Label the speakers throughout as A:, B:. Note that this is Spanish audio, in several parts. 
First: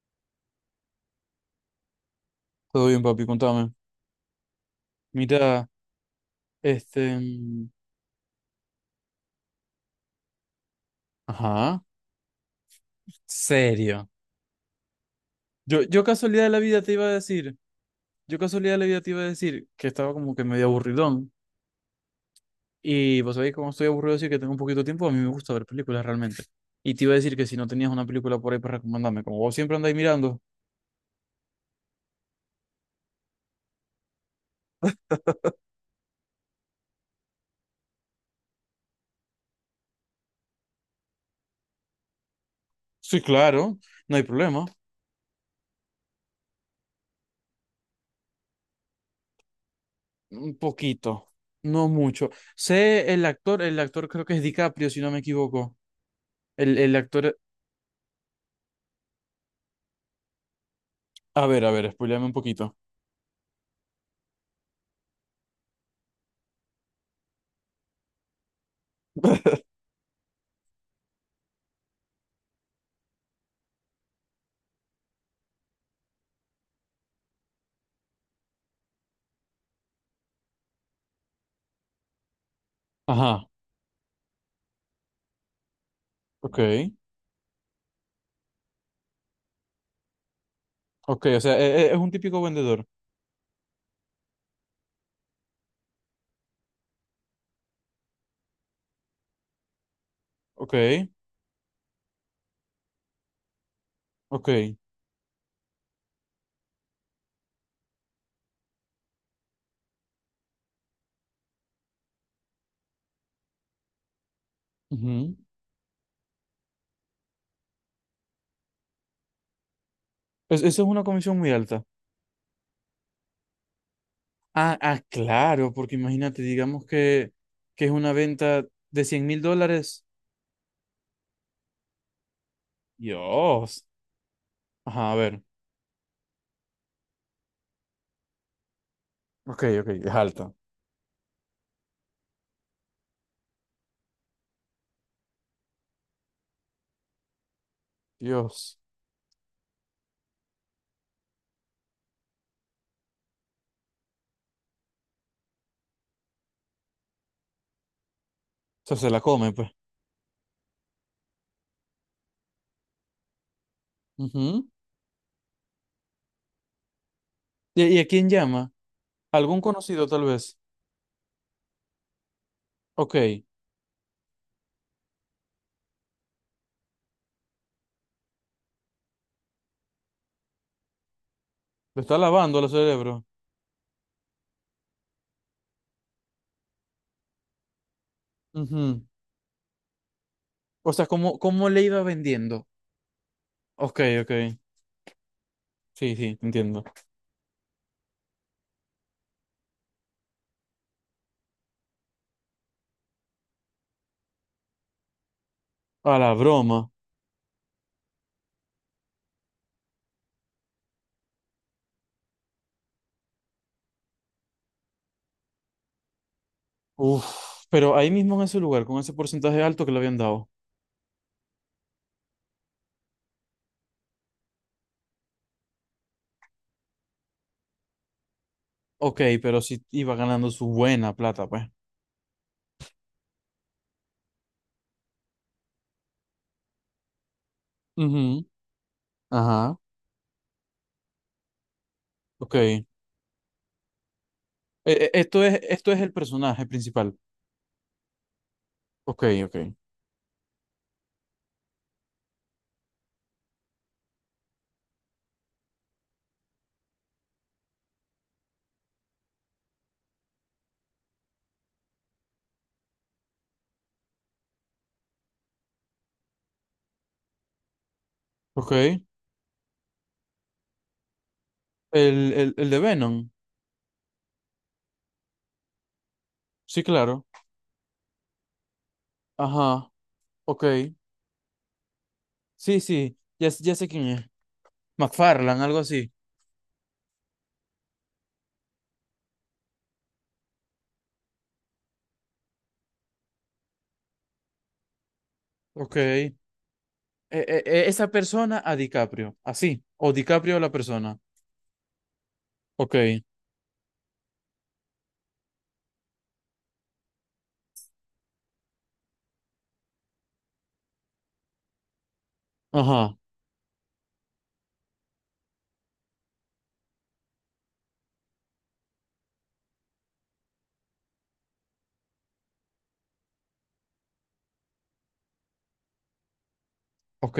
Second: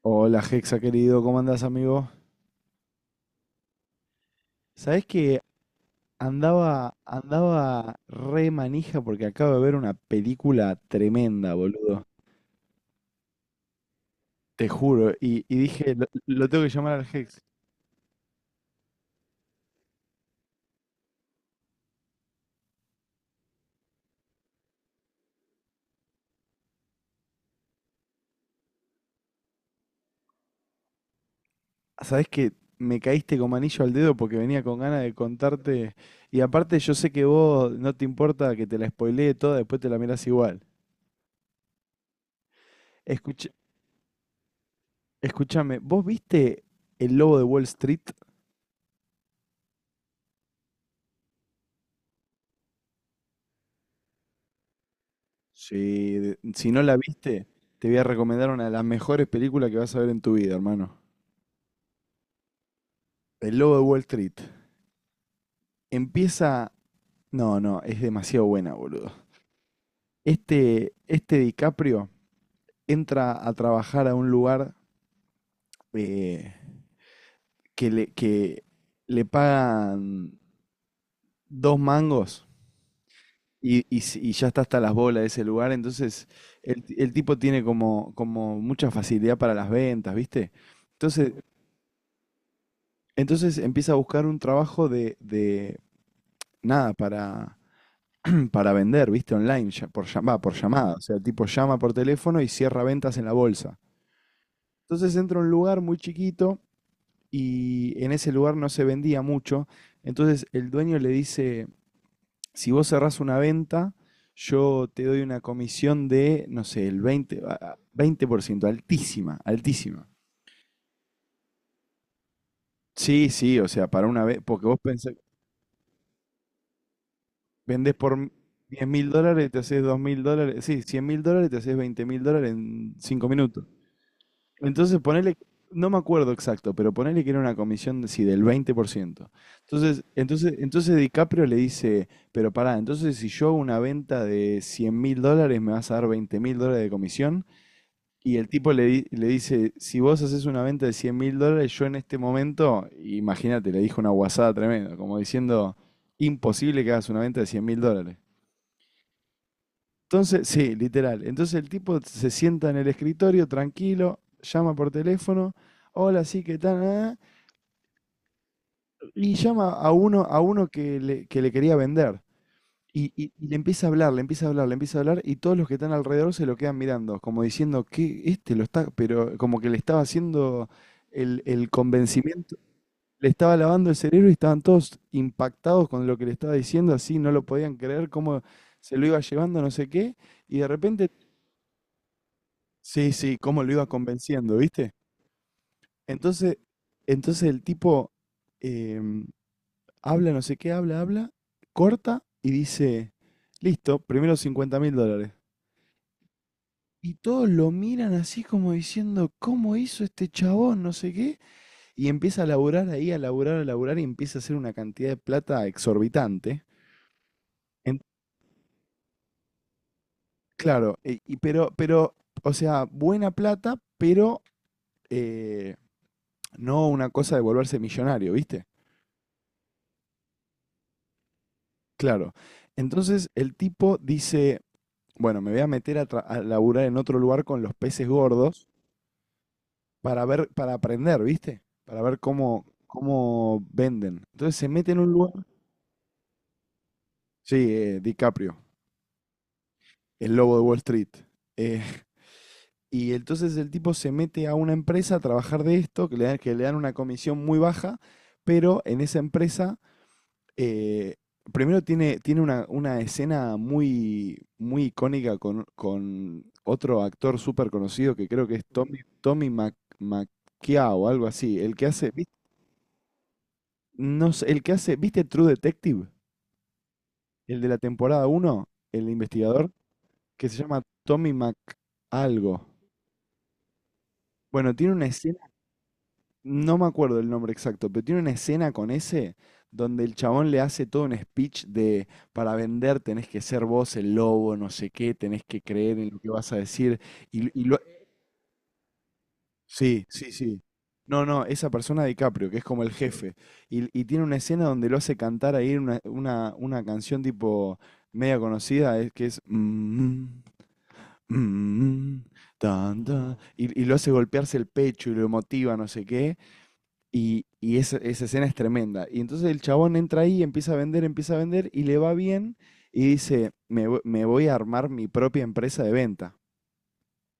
A: Hola, Hexa querido, ¿cómo andás, amigo?
B: Todo bien, papi, contame.
A: ¿Sabés que
B: Mira,
A: andaba,
B: este... mm,
A: andaba re manija porque acabo de ver una película tremenda,
B: ajá.
A: boludo?
B: Serio.
A: Te juro. Y
B: Yo,
A: dije,
B: yo
A: lo,
B: casualidad
A: lo
B: de la
A: tengo que
B: vida te
A: llamar al
B: iba a
A: Hex.
B: decir, yo casualidad de la vida te iba a decir que estaba como que medio aburridón. Y vos sabéis cómo estoy aburrido, así que tengo un poquito de tiempo, a mí me gusta ver películas realmente. Y te iba a decir que si no tenías una película por ahí para recomendarme, como vos siempre andáis mirando.
A: ¿Sabés que me caíste como anillo al dedo porque venía con ganas de contarte? Y aparte, yo sé que vos no te importa que te la spoilee toda, después te la mirás igual.
B: Sí,
A: Escucha,
B: claro, no hay problema.
A: escúchame, ¿vos viste El Lobo de Wall Street?
B: Un poquito, no mucho. Sé el actor creo que es DiCaprio, si no me equivoco.
A: Sí, si
B: El,
A: no
B: el
A: la
B: actor...
A: viste, te voy a recomendar una de las mejores películas que vas a ver en tu vida, hermano.
B: A ver, spoileame un poquito.
A: El Lobo de Wall Street. Empieza... No, no, es demasiado buena, boludo. Este DiCaprio entra a trabajar a un lugar eh, que le pagan dos mangos
B: Ajá.
A: y ya está hasta las bolas de ese lugar. Entonces,
B: Ok,
A: el tipo tiene como mucha facilidad para las ventas, ¿viste?
B: ok,
A: Entonces,
B: o sea, es, un típico vendedor.
A: Entonces empieza a buscar un trabajo de nada, para vender, ¿viste? Online, por
B: Ok,
A: llamada. O sea, el tipo llama por teléfono y cierra ventas en la bolsa.
B: ok.
A: Entonces entra a un lugar muy chiquito y en ese lugar no se vendía mucho. Entonces el dueño le dice, si vos cerrás una venta, yo te doy
B: Ujú.
A: una comisión de, no sé, el 20, 20% altísima, altísima.
B: Eso es una comisión muy alta.
A: Sí, sí, o sea, para una vez, porque vos
B: Ah, ah,
A: pensás,
B: claro, porque imagínate, digamos que es
A: vendes
B: una
A: por
B: venta
A: diez
B: de
A: mil
B: cien mil
A: dólares, te haces dos
B: dólares.
A: mil dólares, sí, $100.000, te haces $20.000 en 5 minutos.
B: Dios.
A: Entonces
B: Ajá, a
A: ponele,
B: ver.
A: no me acuerdo exacto, pero ponele que era una comisión de, sí, del 20%.
B: Ok, ok,
A: Entonces,
B: es alta.
A: entonces, entonces DiCaprio le dice, pero pará, entonces si yo hago una venta de $100.000 me vas a dar $20.000 de comisión. Y el tipo
B: Dios.
A: le dice, si vos haces una venta de 100 mil dólares, yo en este momento, imagínate, le dijo una guasada tremenda, como diciendo, imposible que hagas una venta de 100 mil dólares.
B: O sea, se la come, pues.
A: Entonces, sí, literal. Entonces el tipo se sienta en el escritorio tranquilo,
B: Ujú.
A: llama por teléfono, hola, sí, ¿qué tal? Ah,
B: Y a quién llama?
A: y
B: ¿Algún
A: llama a
B: conocido,
A: uno,
B: tal
A: a
B: vez?
A: uno que le quería vender. Y,
B: Ok,
A: y- y le empieza a hablar, le empieza a hablar, le empieza a hablar, y todos los que están alrededor se lo quedan mirando, como diciendo que este lo está, pero como que le estaba haciendo el
B: lo está
A: convencimiento,
B: lavando el cerebro.
A: le estaba lavando el cerebro y estaban todos impactados con lo que le estaba diciendo, así no lo podían creer, cómo se lo
B: Ujú.
A: iba llevando, no sé qué, y de
B: O sea,
A: repente.
B: ¿cómo, cómo le iba vendiendo?
A: Sí, sí, cómo lo iba
B: Ok, ok.
A: convenciendo, ¿viste?
B: Sí, sí,
A: Entonces,
B: entiendo.
A: entonces el tipo em, habla, no sé qué, habla, habla, corta y dice, listo, primero $50.000.
B: A la broma.
A: Y todos lo miran así como diciendo, ¿cómo hizo este chabón? No sé qué. Y empieza a laburar ahí, a laburar y empieza a hacer una cantidad de plata exorbitante.
B: Uf, pero
A: En-
B: ahí mismo en ese lugar, con ese porcentaje alto que le habían dado.
A: claro, y, pero, o sea, buena plata, pero eh, no una cosa de volverse millonario, ¿viste?
B: Ok, pero sí iba ganando su buena plata, pues.
A: Claro. Entonces el tipo dice, bueno, me voy a meter a laburar en otro lugar con los peces
B: Ujú,
A: gordos
B: ajá,
A: para ver, para aprender, ¿viste? Para ver
B: ok.
A: cómo, cómo venden. Entonces se mete en un lugar.
B: Esto es, esto es el personaje principal.
A: Sí, DiCaprio,
B: Ok, ok.
A: el lobo de Wall Street. Eh, y entonces el tipo se mete a una empresa a trabajar de esto, que le dan una comisión muy baja, pero en esa empresa. Eh, Primero tiene una escena muy, muy icónica con otro actor súper conocido que creo que es
B: Ok.
A: Tommy Macchia o algo así. El que hace, ¿viste?
B: El de Venom.
A: No sé, el que hace, ¿viste True Detective?
B: Sí, claro.
A: El de la temporada uno, el investigador,
B: Ajá,
A: que se
B: ok.
A: llama Tommy Mac algo.
B: Sí, sí, ya, ya sé quién es.
A: Bueno, tiene una escena.
B: McFarlane, algo así.
A: No me acuerdo el nombre exacto, pero tiene una escena con ese donde el chabón le hace todo un speech de, para vender tenés que ser vos el lobo, no sé qué, tenés que
B: Ok.
A: creer en lo que vas a decir. Y, y lo-
B: Esa persona a DiCaprio, así.
A: sí,
B: O
A: sí,
B: DiCaprio a
A: sí.
B: la persona.
A: No, no, esa persona DiCaprio, que es como el
B: Ok.
A: jefe. Y tiene una escena donde lo hace cantar ahí una canción tipo media conocida, es que es "Mm, mm, mm, tan,
B: Ajá,
A: tan", y lo hace golpearse el pecho y lo motiva, no sé qué. Y esa escena es tremenda. Y entonces el chabón entra ahí, empieza a vender y le va bien y dice, me voy a armar mi propia empresa de venta.
B: ok.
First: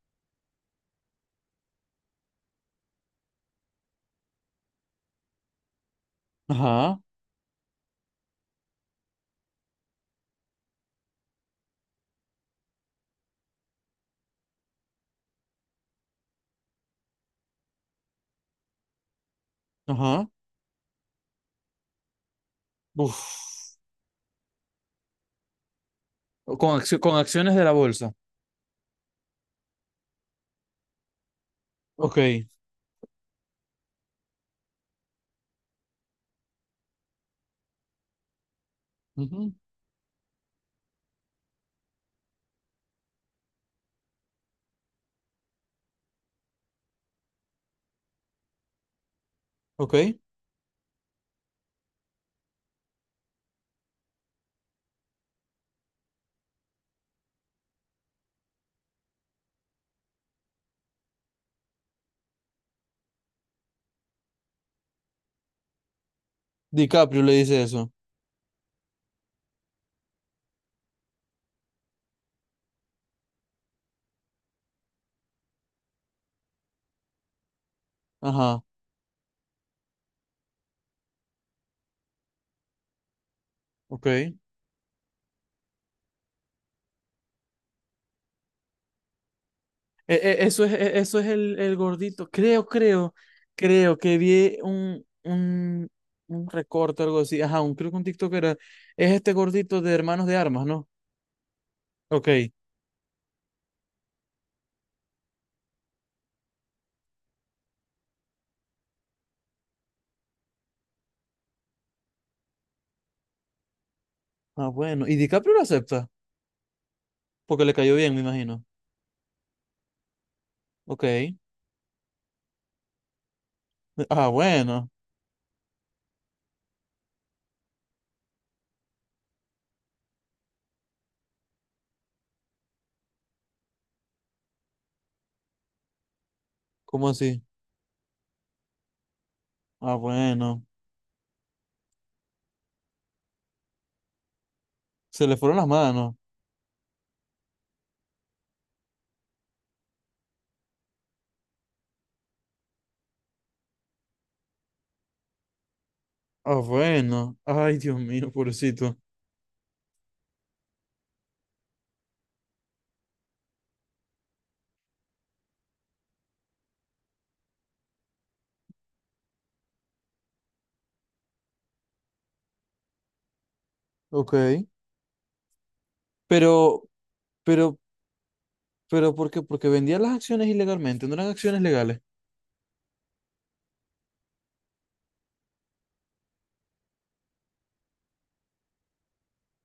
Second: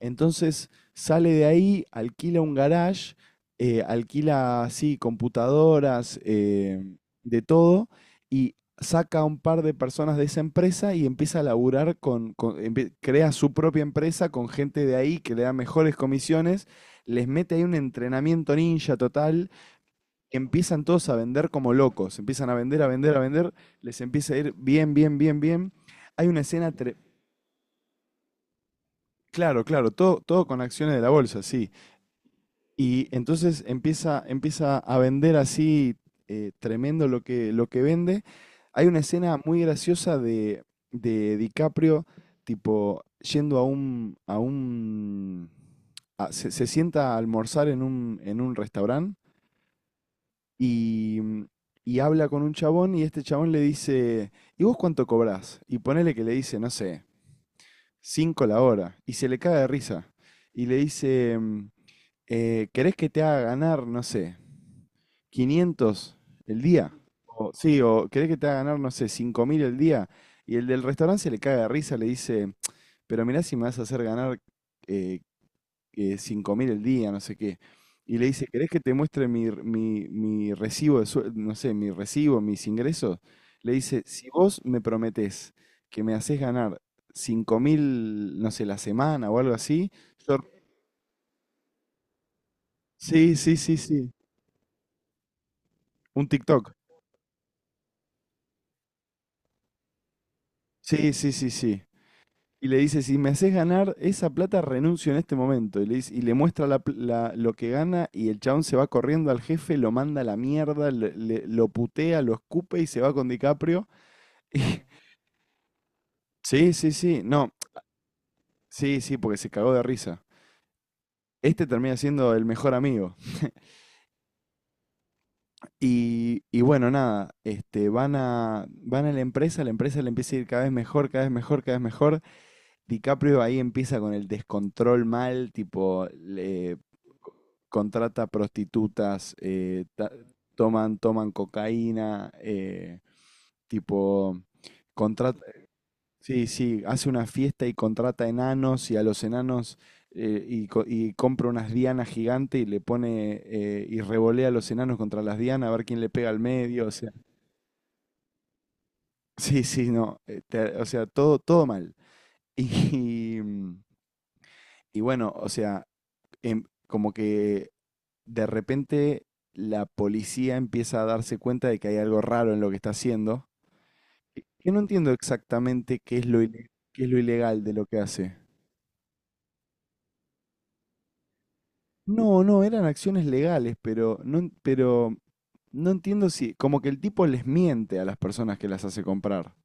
A: Entonces sale de ahí, alquila un garage, alquila así computadoras,
B: Ajá,
A: de todo y saca a un par de personas de esa empresa y empieza a laburar crea su propia empresa con gente de ahí que le da mejores comisiones, les mete ahí un entrenamiento ninja total.
B: ajá.
A: Empiezan todos a vender como locos, empiezan a vender, a vender, a
B: Uf.
A: vender, les empieza a ir bien, bien, bien, bien. Hay una escena,
B: Con acciones de la bolsa.
A: claro, claro, todo, todo con acciones de la bolsa, sí.
B: Ok.
A: Y entonces empieza a vender así, tremendo lo que, vende. Hay una escena
B: Ujú,
A: muy graciosa de DiCaprio, tipo, yendo a un se sienta a almorzar en un restaurante
B: ok.
A: y, mm, y habla con un chabón y este chabón le dice, ¿y vos cuánto cobrás? Y ponele que le dice, no sé, 5 la hora. Y se le cae de risa. Y le dice, ¿querés que te haga ganar, no sé, 500 el día?
B: DiCaprio le
A: O,
B: dice
A: sí,
B: eso.
A: o ¿querés que te haga ganar, no sé, 5.000 el día? Y el del restaurante se le cae de risa, le dice, pero mirá si me vas a hacer ganar eh, 5 mil el día, no sé qué. Y le dice,
B: Ajá.
A: ¿querés que te muestre mi recibo no sé, mi recibo, mis ingresos? Le dice,
B: Ok.
A: si vos me prometés que me haces ganar 5.000, no sé, la semana o algo así, yo-
B: Eso es, eso es el gordito. Creo, creo,
A: sí, sí, sí,
B: creo
A: sí.
B: que vi
A: Un
B: un
A: TikTok.
B: recorte, algo así. Ajá, un, creo que un TikTok era. Es este gordito de Hermanos de Armas, ¿no?
A: Sí, sí, sí, sí.
B: Ok.
A: Y le dice, si me haces ganar esa plata, renuncio en este momento. Y le muestra la lo que gana y el chabón se va corriendo al jefe, lo manda a la mierda, lo putea, lo escupe y se va con DiCaprio. Y-
B: Ah, bueno. ¿Y DiCaprio lo acepta?
A: Sí, sí, sí, no,
B: Porque le cayó bien, me imagino.
A: sí, sí, porque se cagó de risa.
B: Ok.
A: Este termina siendo el mejor amigo.
B: Ah, bueno.
A: Y bueno, nada, van a la empresa le empieza a ir cada vez mejor, cada vez mejor, cada vez mejor. DiCaprio ahí empieza con el descontrol mal, tipo,
B: ¿Cómo
A: co-
B: así?
A: contrata prostitutas,
B: Ah, bueno.
A: toman cocaína, tipo,
B: Se le
A: contrata,
B: fueron las manos.
A: sí, sí, hace una fiesta y contrata enanos y a los enanos y compra unas dianas gigantes y le pone, y revolea a los enanos contra las dianas a ver quién le pega al
B: Ah,
A: medio, o sea,
B: bueno. Ay, Dios mío, pobrecito.
A: sí, sí, no, o sea, todo, todo mal. Y, mm, y bueno, o sea, como que de repente la policía empieza a darse cuenta de que hay algo raro en lo que está haciendo, que
B: Ok.
A: que no entiendo exactamente qué es
B: Pero,
A: qué es lo ilegal de
B: pero,
A: lo que hace.
B: pero, ¿por qué? Porque vendía las acciones ilegalmente, no eran acciones legales.
A: No, no, eran acciones legales, pero no, pero no entiendo si, como que el tipo les miente a las personas que las hace comprar.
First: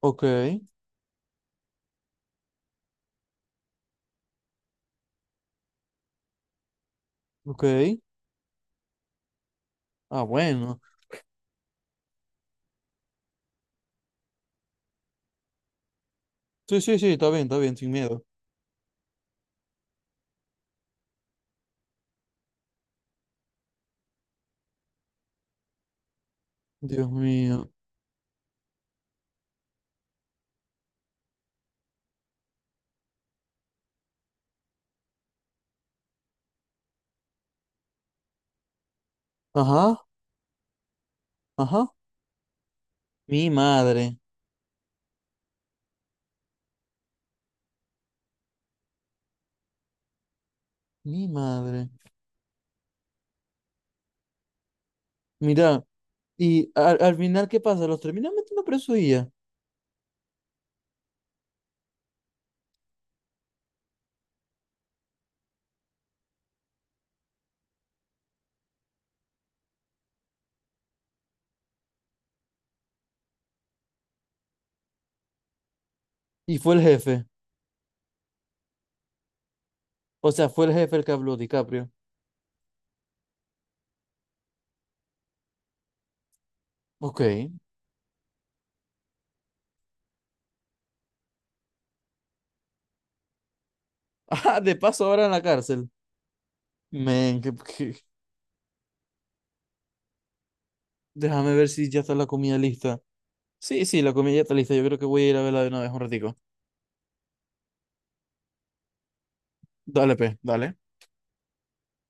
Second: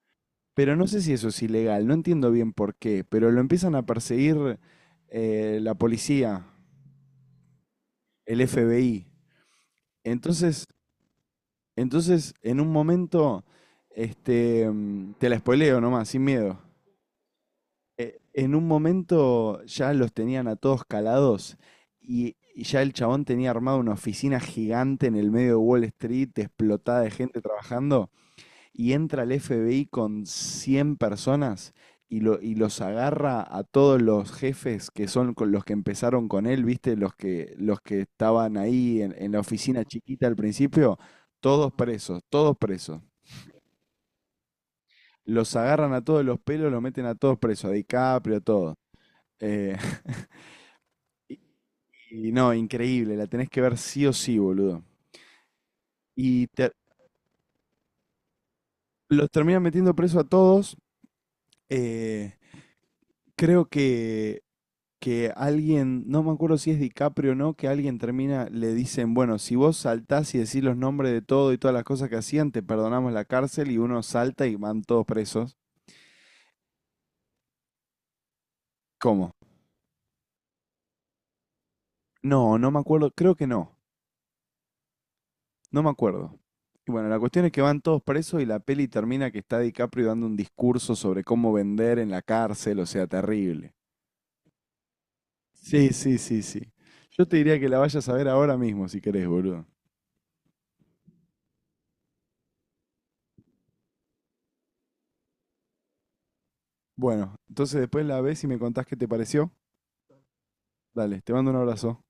B: Ok.
A: Pero no sé si eso es ilegal, no entiendo bien por qué, pero lo empiezan a perseguir, la policía,
B: Ok.
A: el FBI.
B: Ah,
A: Entonces,
B: bueno.
A: entonces, en un momento, te la spoileo nomás, sin miedo.
B: Sí, sí, sí, está bien, sin miedo.
A: En un momento ya los tenían a todos calados, y ya el chabón tenía armado una oficina gigante en el medio de Wall Street, explotada
B: Dios
A: de gente
B: mío.
A: trabajando, y entra el FBI con 100 personas y los agarra a todos los jefes que son con los que empezaron con él, ¿viste? Los que estaban ahí en la oficina
B: Ajá.
A: chiquita al principio, todos
B: Ajá.
A: presos, todos presos.
B: Mi madre,
A: Los agarran a todos los pelos, los meten a todos presos, a DiCaprio, a todos. Eh,
B: mi madre.
A: Y no, increíble, la tenés que ver sí o sí, boludo.
B: Mira,
A: Y
B: y
A: te-
B: al, al final, ¿qué pasa? Los terminan metiendo preso y ya.
A: los terminan metiendo preso a todos. eh, creo que alguien, no me acuerdo si es DiCaprio o no, que alguien termina, le dicen, bueno, si vos saltás y decís los nombres de todo y todas las cosas que hacían, te perdonamos la cárcel y uno salta y van todos presos.
B: Y fue el jefe.
A: ¿Cómo?
B: O sea, fue el jefe el que habló, DiCaprio.
A: No, no me acuerdo, creo que no, no me acuerdo. Y bueno, la
B: Ok.
A: cuestión es que van todos presos y la peli termina que está DiCaprio dando un discurso sobre cómo vender en la cárcel, o sea, terrible.
B: Ah, de paso ahora en la cárcel.
A: Sí, sí, sí, sí. Yo te
B: Men, que,
A: diría que la vayas a ver ahora mismo si querés, boludo.
B: déjame ver si ya está la comida lista. Sí, sí, la comida ya está lista. Yo creo que voy a ir a verla de una vez un ratico.
A: Bueno, entonces después la ves y me contás qué te pareció.
B: Dale, pe, dale.
A: Dale, te mando un abrazo.